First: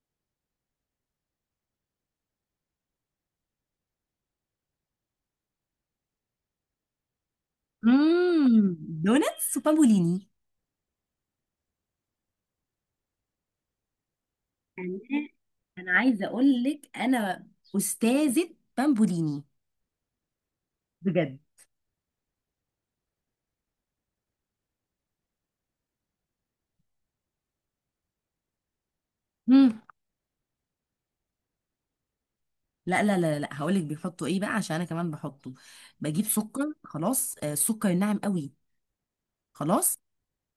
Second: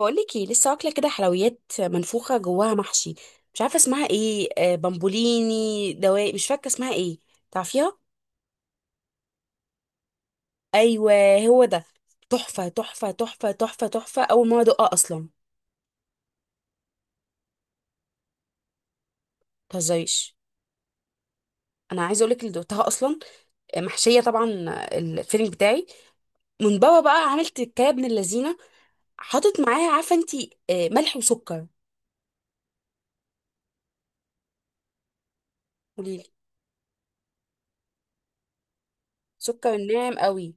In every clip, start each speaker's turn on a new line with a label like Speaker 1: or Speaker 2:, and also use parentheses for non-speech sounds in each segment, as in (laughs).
Speaker 1: بقولك ايه. لسه واكله كده حلويات منفوخه جواها محشي. مش عارفه اسمها ايه، بامبوليني دواء، مش فاكره اسمها ايه. تعرفيها؟
Speaker 2: دوناتس وبامبوليني.
Speaker 1: ايوه، هو ده. تحفه تحفه تحفه تحفه تحفه اول ما ادوقها
Speaker 2: انا
Speaker 1: اصلا.
Speaker 2: انا عايزه اقول لك انا استاذه بامبوليني
Speaker 1: متهزريش.
Speaker 2: بجد.
Speaker 1: انا عايزه اقولك اللي دقتها اصلا. محشيه طبعا. الفيلينج بتاعي من بابا بقى، عملت كيكه ابن اللذينه. حاطط
Speaker 2: امم
Speaker 1: معاها، عارفه انتي، ملح وسكر.
Speaker 2: لا لا لا لا، هقول لك بيحطوا ايه بقى عشان انا كمان بحطه.
Speaker 1: قوليلي.
Speaker 2: بجيب سكر خلاص. السكر الناعم قوي.
Speaker 1: سكر
Speaker 2: خلاص،
Speaker 1: ناعم قوي.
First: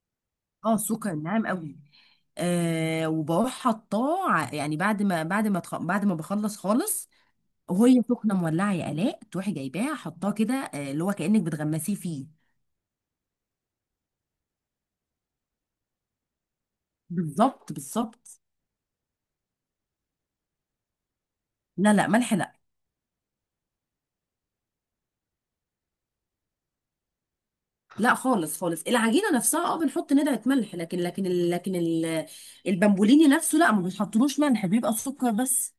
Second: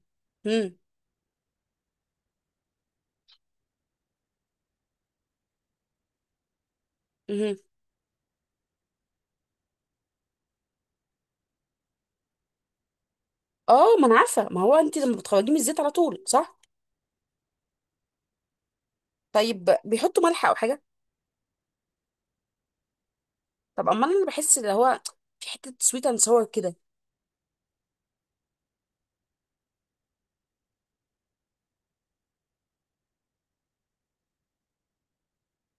Speaker 2: اه
Speaker 1: امم.
Speaker 2: السكر الناعم قوي. وبروح حطاه يعني بعد ما بخلص خالص
Speaker 1: امم.
Speaker 2: وهي سخنه مولعه يا الاء، تروحي جايباها حطاه كده، اللي هو كانك بتغمسيه فيه.
Speaker 1: اه، ما انا عارفه، ما هو انتي لما بتخرجيه من الزيت على طول، صح؟
Speaker 2: بالظبط بالظبط.
Speaker 1: طيب، بيحطوا ملح او حاجه؟
Speaker 2: لا لا، ملح لا.
Speaker 1: طب امال، انا بحس اللي هو في حته سويت اند ساور كده.
Speaker 2: لا خالص خالص، العجينه نفسها بنحط ندعه ملح، لكن البامبوليني نفسه لا، ما بيحطلوش ملح، بيبقى سكر بس.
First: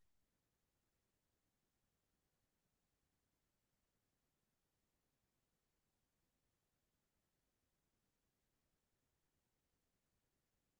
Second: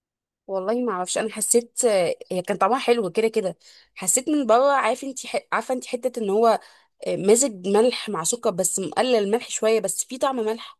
Speaker 1: والله ما اعرفش، انا حسيت، هي كان طعمها حلو كده كده. حسيت من بره، عارفه انت حته ان هو مزج ملح مع سكر، بس مقلل الملح شويه، بس في طعم ملح.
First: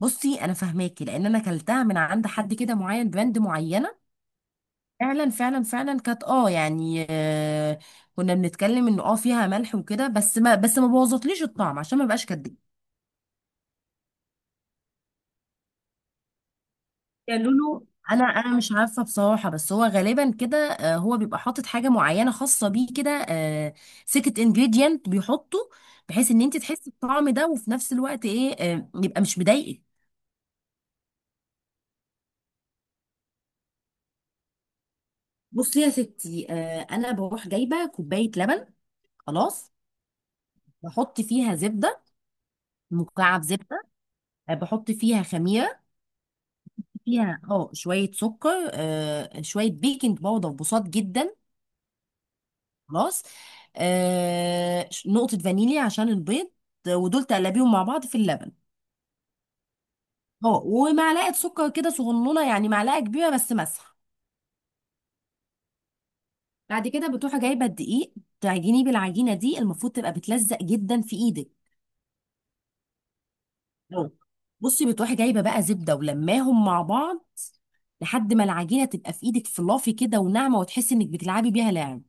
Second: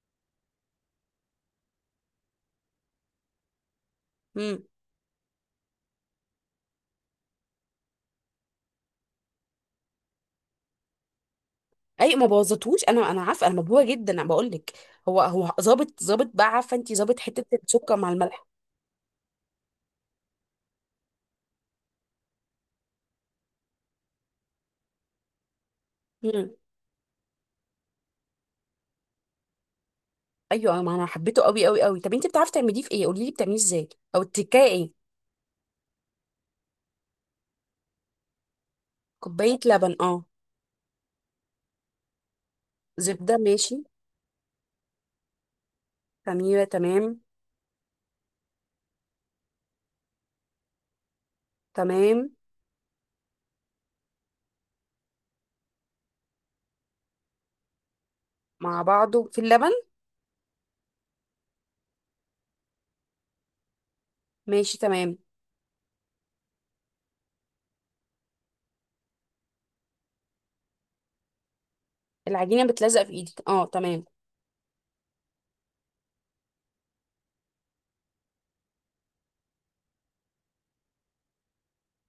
Speaker 2: بصي، انا فاهماكي لان انا كلتها من عند حد كده معين، براند معينه.
Speaker 1: امم.
Speaker 2: فعلا فعلا فعلا كانت يعني كنا بنتكلم انه فيها ملح وكده، بس ما بوظتليش الطعم عشان ما
Speaker 1: اي ما
Speaker 2: بقاش كداب.
Speaker 1: بوظتهوش، انا عارفه، انا مبهوره جدا، انا بقول لك. هو ظابط، ظابط بقى، عارفه انت، ظابط حته
Speaker 2: قالوا له،
Speaker 1: السكر مع
Speaker 2: انا
Speaker 1: الملح.
Speaker 2: انا مش عارفه بصراحه، بس هو غالبا كده، هو بيبقى حاطط حاجه معينه خاصه بيه كده، سيكت انجريدينت بيحطه بحيث ان
Speaker 1: امم.
Speaker 2: انت تحسي بالطعم ده، وفي نفس الوقت ايه، يبقى مش مضايقك.
Speaker 1: ايوه، ما انا حبيته قوي قوي قوي. طب انت بتعرفي تعمليه في ايه؟ قولي لي بتعمليه ازاي؟ او التكايه ايه؟
Speaker 2: بصي يا ستي، انا بروح جايبه كوبايه لبن.
Speaker 1: كوبايه
Speaker 2: خلاص،
Speaker 1: لبن، اه.
Speaker 2: بحط فيها زبده،
Speaker 1: زبده،
Speaker 2: مكعب
Speaker 1: ماشي.
Speaker 2: زبده. بحط فيها خميره،
Speaker 1: خميرة، تمام.
Speaker 2: فيها شويه سكر، شويه بيكنج باودر بسيط جدا.
Speaker 1: تمام.
Speaker 2: خلاص. نقطة فانيليا عشان البيض، ودول تقلبيهم مع بعض في اللبن.
Speaker 1: مع بعضه في اللبن.
Speaker 2: اه ومعلقة سكر كده صغنونة، يعني معلقة كبيرة بس مسحة.
Speaker 1: ماشي، تمام.
Speaker 2: بعد كده بتروحي جايبة الدقيق، تعجنيه بالعجينة دي، المفروض تبقى بتلزق جدا في ايدك.
Speaker 1: العجينة بتلزق في ايدك، اه، تمام.
Speaker 2: أه. بصي، بتروحي جايبة بقى زبدة ولماهم مع بعض لحد ما العجينة تبقى في ايدك فلافي كده وناعمة، وتحسي انك بتلعبي بيها لعب.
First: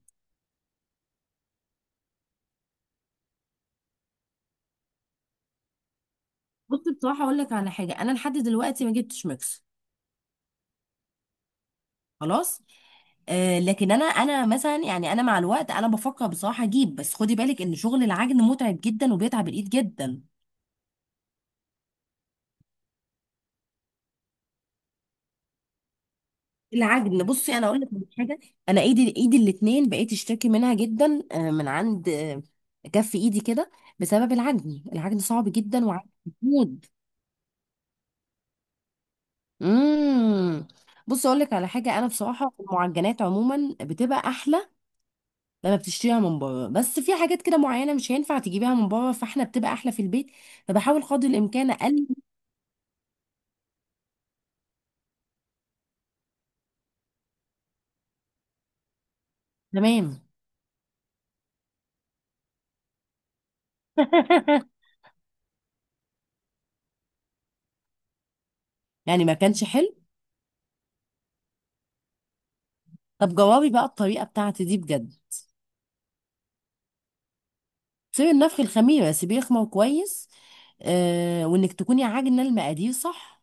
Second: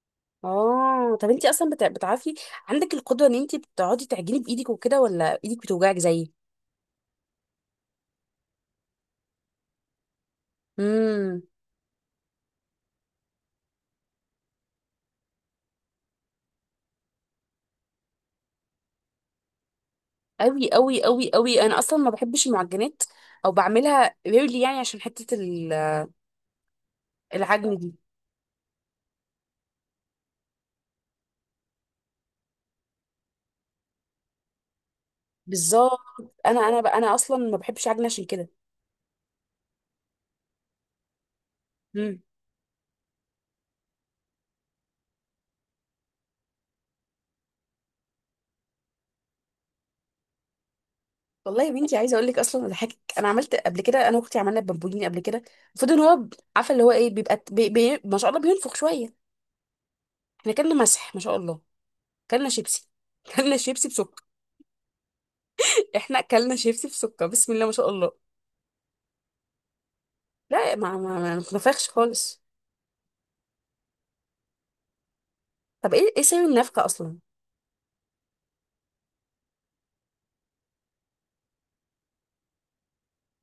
Speaker 1: اه، طب انتي اصلا بتعرفي، عندك القدرة ان انتي بتقعدي تعجني بايدك وكده، ولا ايدك بتوجعك زيي؟
Speaker 2: بصي بصراحة اقول لك على حاجة، انا لحد دلوقتي ما جبتش ميكس.
Speaker 1: امم.
Speaker 2: خلاص. لكن انا مثلا يعني انا مع الوقت انا بفكر بصراحه اجيب، بس خدي بالك ان شغل العجن متعب جدا وبيتعب الايد جدا.
Speaker 1: قوي قوي قوي قوي، انا اصلا ما بحبش المعجنات، او بعملها ريلي، يعني عشان حتة
Speaker 2: العجن، بصي انا
Speaker 1: العجن
Speaker 2: اقول لك
Speaker 1: دي.
Speaker 2: على حاجه. انا ايدي ايدي الاثنين بقيت اشتكي منها جدا، من عند كف ايدي كده بسبب العجن. العجن صعب جدا،
Speaker 1: بالظبط.
Speaker 2: وعجن
Speaker 1: انا
Speaker 2: موت.
Speaker 1: بقى، انا اصلا ما بحبش عجن عشان كده.
Speaker 2: امم بصي اقول لك على حاجه، انا بصراحه المعجنات عموما بتبقى احلى لما بتشتريها من بره، بس في حاجات كده معينه مش هينفع تجيبيها من بره، فاحنا بتبقى احلى في البيت، فبحاول قدر
Speaker 1: والله يا
Speaker 2: الامكان
Speaker 1: بنتي،
Speaker 2: اقلل.
Speaker 1: عايزه اقول لك اصلا اضحكك، انا عملت قبل كده، انا واختي عملنا بامبولين قبل كده. المفروض ان هو عارفه اللي هو ايه، بيبقى بي بي ما شاء الله بينفخ شويه.
Speaker 2: تمام.
Speaker 1: احنا كلنا مسح ما شاء الله. كلنا شيبسي. (laughs) كلنا شيبسي بسكر.
Speaker 2: (laughs)
Speaker 1: احنا كلنا شيبسي بسكر، بسم الله ما شاء الله.
Speaker 2: يعني ما كانش حلو.
Speaker 1: لا، ما نفخش خالص.
Speaker 2: طب جوابي بقى الطريقه بتاعتي دي بجد.
Speaker 1: طب ايه سبب النفخه اصلا؟
Speaker 2: سيبي النفخ، الخميره سيبيه يخمر كويس، وانك تكوني عاجنه المقادير صح.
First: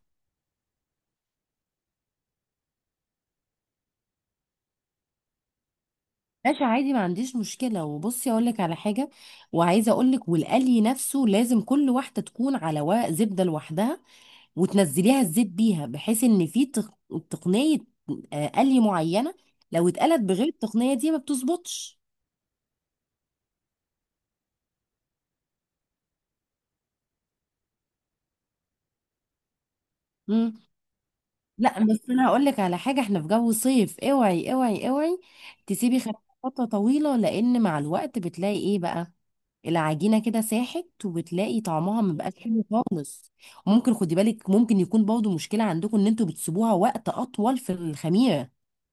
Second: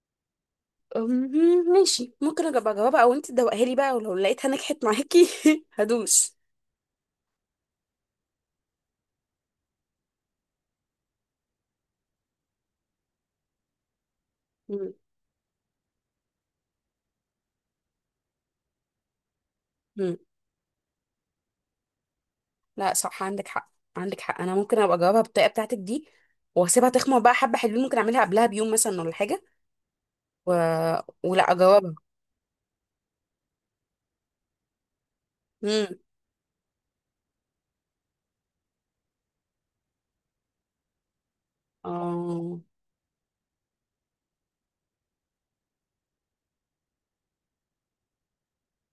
Speaker 1: أمم، ماشي. ممكن اجيب اجاوبها، او انت تدوقها لي بقى، ولو لقيتها نجحت معاكي (laughs) هدوس.
Speaker 2: ماشي عادي، ما عنديش مشكله. وبصي اقول لك على حاجه، وعايزه اقول لك، والقلي نفسه لازم كل واحده تكون على ورق زبده لوحدها، وتنزليها الزيت بيها، بحيث ان في تقنيه، قلي معينه. لو
Speaker 1: أمم.
Speaker 2: اتقلت بغير التقنيه دي ما بتظبطش.
Speaker 1: لا صح، عندك حق عندك حق، انا ممكن ابقى اجاوبها بالطريقه بتاعتك دي، واسيبها تخمر بقى حبه حلوين. ممكن اعملها قبلها بيوم مثلا ولا حاجه، و... ولا
Speaker 2: لا،
Speaker 1: اجاوبها؟
Speaker 2: بس انا هقول لك على حاجه، احنا في جو صيف، اوعي اوعي اوعي
Speaker 1: امم.
Speaker 2: تسيبي خدها فتره طويله، لان مع الوقت بتلاقي ايه بقى، العجينه كده ساحت، وبتلاقي طعمها ما بقاش
Speaker 1: اه،
Speaker 2: حلو خالص. وممكن خدي بالك، ممكن يكون برضه مشكله عندكم ان انتوا بتسيبوها وقت اطول في الخميره.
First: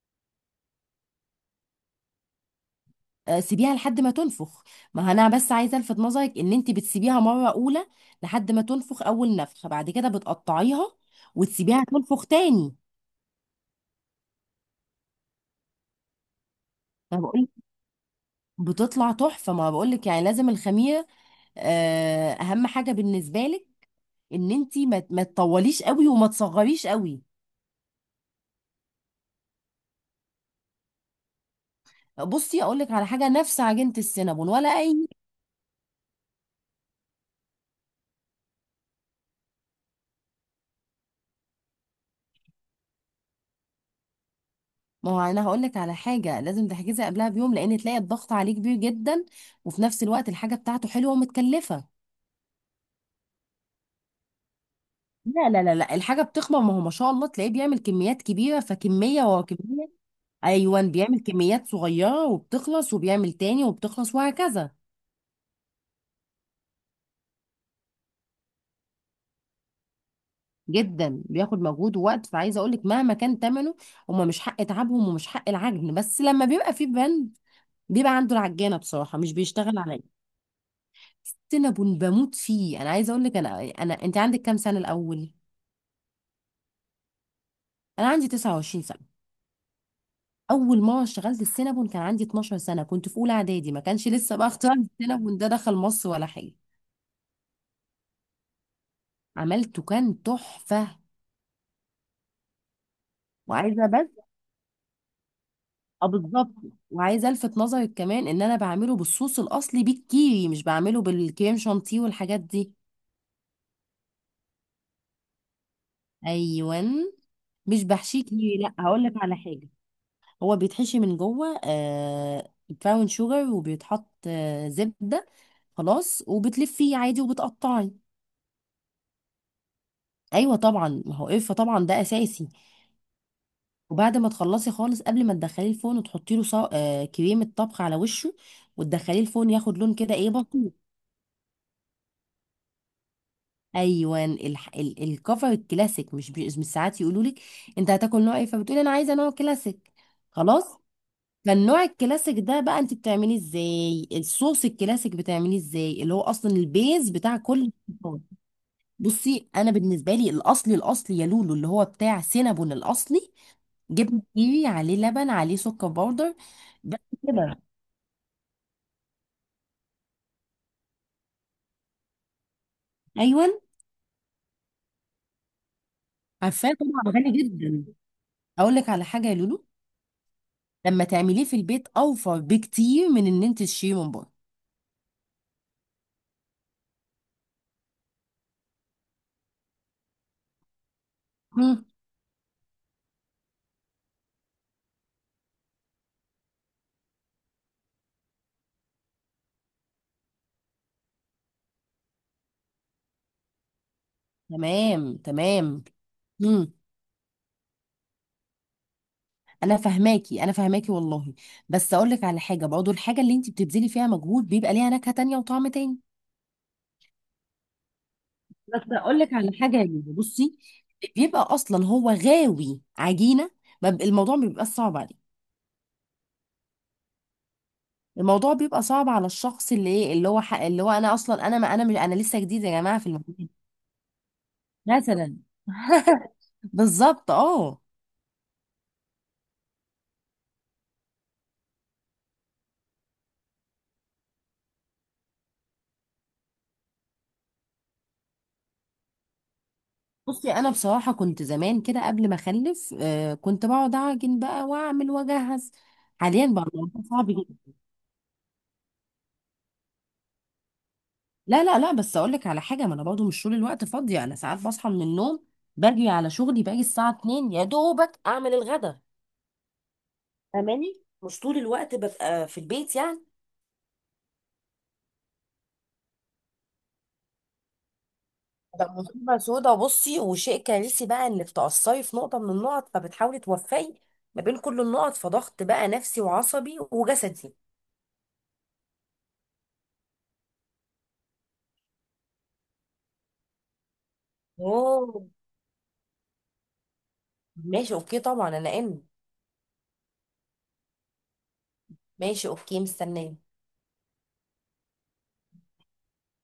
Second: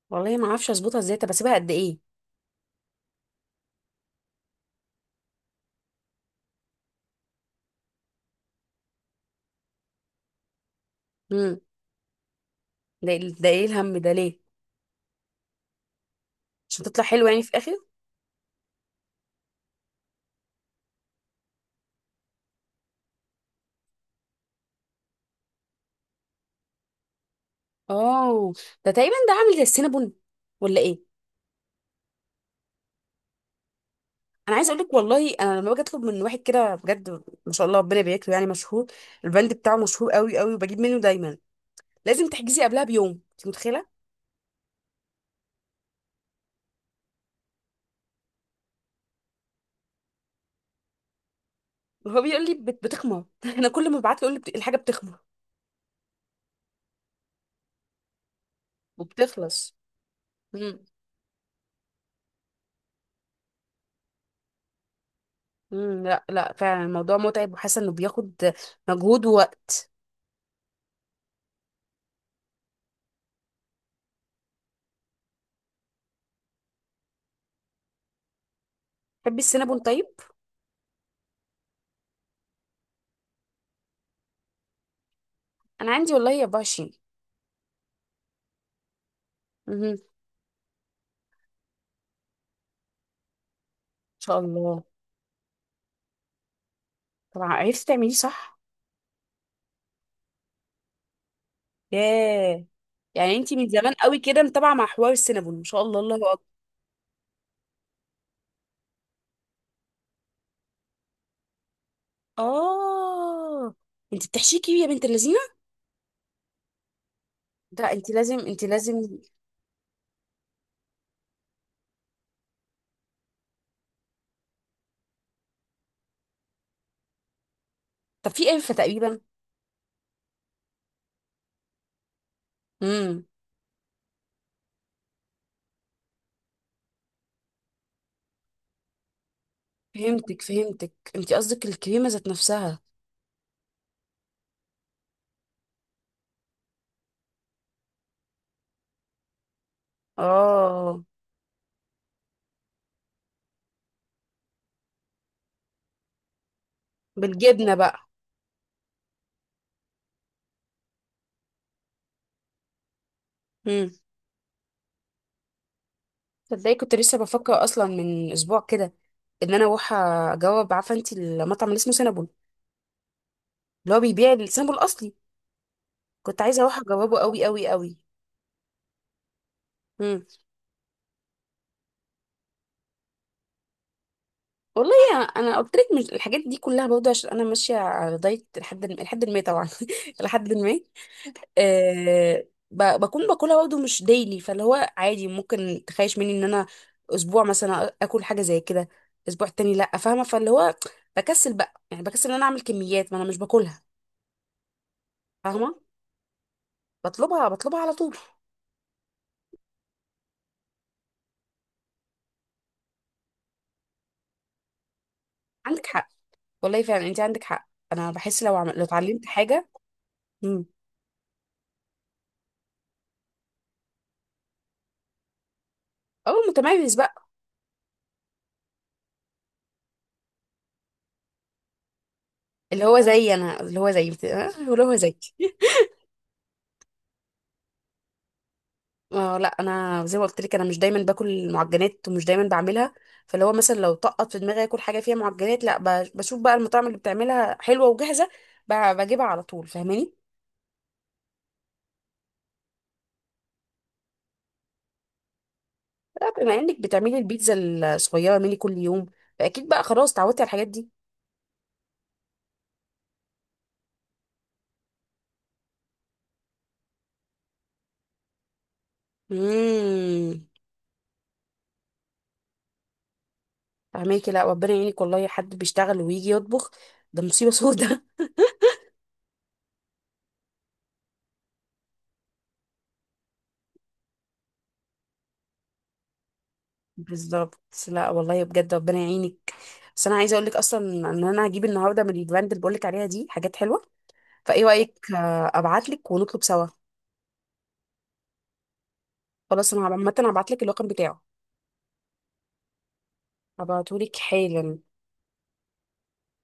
Speaker 1: والله ما اعرفش اظبطها ازاي، طب اسيبها قد ايه؟
Speaker 2: سيبيها لحد ما تنفخ. ما انا بس عايزه الفت نظرك، ان انت بتسيبيها مره اولى لحد ما تنفخ اول نفخه، بعد كده بتقطعيها
Speaker 1: امم.
Speaker 2: وتسيبيها تنفخ تاني.
Speaker 1: ده ده ايه الهم ده ليه؟ عشان تطلع حلوه يعني في الاخر؟
Speaker 2: بتطلع تحفه، ما بقولك يعني لازم الخميره. اهم حاجه بالنسبه لك ان انت ما تطوليش قوي وما تصغريش قوي.
Speaker 1: اه، ده تقريبا ده عامل زي السينابون ولا ايه؟
Speaker 2: بصي اقول لك على حاجه، نفس عجينه السينابون
Speaker 1: انا
Speaker 2: ولا
Speaker 1: عايزه اقول لك
Speaker 2: اي.
Speaker 1: والله، انا لما باجي اطلب من واحد كده بجد، ما شاء الله ربنا يبارك له، يعني مشهور. البند بتاعه مشهور قوي قوي، وبجيب منه دايما. لازم تحجزي قبلها بيوم، انت متخيله؟
Speaker 2: ما هو انا هقول لك على حاجه، لازم تحجزي قبلها بيوم، لان تلاقي الضغط عليه كبير جدا، وفي نفس الوقت الحاجه بتاعته حلوه ومتكلفه.
Speaker 1: هو بيقول لي بتخمر (laughs) انا كل ما ببعت له يقول لي الحاجه بتخمر
Speaker 2: لا لا لا لا، الحاجه بتخمر، ما هو ما شاء الله تلاقيه بيعمل كميات كبيره، فكميه ورا
Speaker 1: وبتخلص.
Speaker 2: كميه.
Speaker 1: امم.
Speaker 2: ايوه، بيعمل كميات صغيره وبتخلص، وبيعمل تاني وبتخلص، وهكذا.
Speaker 1: امم، لا لا، فعلا الموضوع متعب، وحاسه انه بياخد مجهود ووقت.
Speaker 2: جدا بياخد مجهود ووقت، فعايزه اقول لك مهما كان ثمنه، هما مش حق تعبهم ومش حق العجن، بس لما بيبقى في بند بيبقى عنده العجانه، بصراحه مش
Speaker 1: تحبي
Speaker 2: بيشتغل
Speaker 1: السينابون
Speaker 2: عليا.
Speaker 1: طيب؟
Speaker 2: سينابون بموت فيه. انا عايزه اقول لك، انا انت عندك كام سنه الاول؟
Speaker 1: انا عندي والله 24.
Speaker 2: انا عندي 29 سنه.
Speaker 1: امم. ان
Speaker 2: اول مره اشتغلت السينابون كان عندي 12 سنه، كنت في اولى اعدادي، ما كانش لسه
Speaker 1: شاء
Speaker 2: بقى اختراع
Speaker 1: الله.
Speaker 2: السينابون ده دخل مصر ولا حاجه.
Speaker 1: طبعا عرفتي تعمليه صح.
Speaker 2: عملته كان تحفه.
Speaker 1: ياه. يعني انتي من
Speaker 2: وعايزه
Speaker 1: زمان قوي كده متابعه مع حوار السينابون، ما شاء الله،
Speaker 2: اه
Speaker 1: الله اكبر.
Speaker 2: بالظبط. وعايزه الفت نظرك كمان ان انا بعمله بالصوص الاصلي، بالكيري، مش بعمله بالكريم شانتيه والحاجات دي.
Speaker 1: اه، انت بتحشيكي يا بنت اللذينه.
Speaker 2: ايوه، مش
Speaker 1: لا، انت
Speaker 2: بحشيه
Speaker 1: لازم،
Speaker 2: كيري،
Speaker 1: انت
Speaker 2: لا، هقول لك
Speaker 1: لازم.
Speaker 2: على حاجه، هو بيتحشي من جوه براون شوجر، وبيتحط زبده خلاص، وبتلفيه عادي وبتقطعي.
Speaker 1: طب في قرفه تقريبا؟
Speaker 2: ايوه طبعا، ما هو قرفه طبعا ده اساسي.
Speaker 1: امم.
Speaker 2: وبعد ما تخلصي خالص، قبل ما تدخليه الفرن، وتحطي له صو... آه كريمه طبخ على وشه، وتدخليه الفرن، ياخد لون كده ايه
Speaker 1: فهمتك
Speaker 2: بسيط.
Speaker 1: فهمتك، انت قصدك الكريمه ذات نفسها.
Speaker 2: ايوه، الكفر الكلاسيك، مش، ساعات يقولوا لك انت هتاكل نوع ايه، فبتقولي انا عايزه نوع كلاسيك. خلاص.
Speaker 1: اه،
Speaker 2: فالنوع الكلاسيك ده بقى انت بتعمليه ازاي، الصوص الكلاسيك بتعمليه ازاي، اللي هو اصلا البيز بتاع كل
Speaker 1: بالجبنه بقى.
Speaker 2: الصوصات. بصي انا بالنسبه لي الاصلي الاصلي يا لولو، اللي هو بتاع سينابون الاصلي،
Speaker 1: امم.
Speaker 2: جبنه كيري عليه لبن عليه سكر باودر،
Speaker 1: تصدقي كنت
Speaker 2: بس
Speaker 1: لسه بفكر
Speaker 2: كده.
Speaker 1: اصلا من اسبوع كده ان انا اروح اجرب، عارفه انت المطعم اللي اسمه سينابون،
Speaker 2: ايوه،
Speaker 1: اللي هو بيبيع السينابون الاصلي. كنت عايزه
Speaker 2: عارفاه
Speaker 1: اروح
Speaker 2: طبعا،
Speaker 1: اجربه
Speaker 2: غالي
Speaker 1: قوي قوي
Speaker 2: جدا.
Speaker 1: قوي.
Speaker 2: اقول لك على حاجه يا لولو،
Speaker 1: امم.
Speaker 2: لما تعمليه في البيت اوفر بكتير من ان انت تشتريه من بره.
Speaker 1: انا قلت لك، مش الحاجات دي كلها برضه، عشان انا ماشيه على دايت لحد ما طبعا. (laughs) لحد ما.
Speaker 2: مم.
Speaker 1: أه، بكون باكلها برضه مش ديلي، فاللي هو عادي ممكن تخيش مني ان انا اسبوع مثلا اكل حاجه زي كده، اسبوع تاني لا، فاهمه؟ فاللي هو بكسل بقى، يعني بكسل ان انا اعمل كميات ما انا مش باكلها،
Speaker 2: تمام
Speaker 1: فاهمه؟
Speaker 2: تمام. امم
Speaker 1: بطلبها بطلبها على طول.
Speaker 2: انا فاهماكي انا فاهماكي والله، بس اقول لك على حاجه، برضه الحاجه اللي انت بتبذلي فيها مجهود بيبقى ليها نكهه تانية وطعم
Speaker 1: عندك
Speaker 2: تاني.
Speaker 1: حق. والله فعلا انت عندك حق، انا بحس
Speaker 2: بس
Speaker 1: لو
Speaker 2: اقول
Speaker 1: اتعلمت
Speaker 2: لك على
Speaker 1: حاجه.
Speaker 2: حاجه يا لولو، بصي.
Speaker 1: امم.
Speaker 2: بيبقى اصلا هو غاوي عجينه، ما ب- الموضوع ما بيبقاش صعب عليه.
Speaker 1: اه، متميز بقى.
Speaker 2: الموضوع بيبقى صعب على الشخص اللي ايه، اللي هو انا اصلا، انا ما انا مش انا لسه جديد يا جماعه في الموضوع،
Speaker 1: اللي هو زي.
Speaker 2: مثلا. بالظبط. اه
Speaker 1: اه لا، انا زي ما قلت لك، انا مش دايما باكل معجنات، ومش دايما بعملها. فاللي هو مثلا لو طقط في دماغي اكل حاجه فيها معجنات، لا بشوف بقى المطاعم اللي بتعملها حلوه وجاهزه، بجيبها على طول، فاهماني؟
Speaker 2: بصي انا بصراحه كنت زمان كده قبل ما اخلف، كنت بقعد اعجن بقى واعمل واجهز.
Speaker 1: لا،
Speaker 2: حاليا
Speaker 1: بما
Speaker 2: بقى
Speaker 1: انك
Speaker 2: الموضوع
Speaker 1: بتعملي
Speaker 2: صعب
Speaker 1: البيتزا
Speaker 2: جدا.
Speaker 1: الصغيره مني كل يوم، فاكيد بقى خلاص اتعودتي على الحاجات دي.
Speaker 2: لا لا لا، بس اقول لك على حاجه، ما انا برضه مش طول الوقت فاضيه، انا ساعات بصحى من النوم، باجي على شغلي، باجي الساعه 2 يا دوبك اعمل الغدا.
Speaker 1: امم.
Speaker 2: فاهماني؟ مش طول الوقت ببقى في البيت يعني.
Speaker 1: فاهماكي. لا، ربنا يعينك والله، حد بيشتغل ويجي يطبخ ده مصيبه سودة.
Speaker 2: ده مصيبه سودا. بصي وشيء كارثي بقى انك تقصري في نقطه من النقط، فبتحاولي توفقي ما بين كل النقط، فضغط بقى نفسي وعصبي
Speaker 1: (laughs)
Speaker 2: وجسدي.
Speaker 1: بالظبط. لا والله بجد، ربنا يعينك. بس انا عايزه اقول لك اصلا ان انا هجيب النهارده من البراند اللي بقول لك عليها دي حاجات حلوه، فايه رايك،
Speaker 2: اوه
Speaker 1: ابعت لك ونطلب سوا؟
Speaker 2: ماشي اوكي طبعا. انا ان
Speaker 1: خلاص، انا عامه هبعت لك الرقم بتاعه.
Speaker 2: ماشي اوكي مستنيه.
Speaker 1: هبعته لك حالا.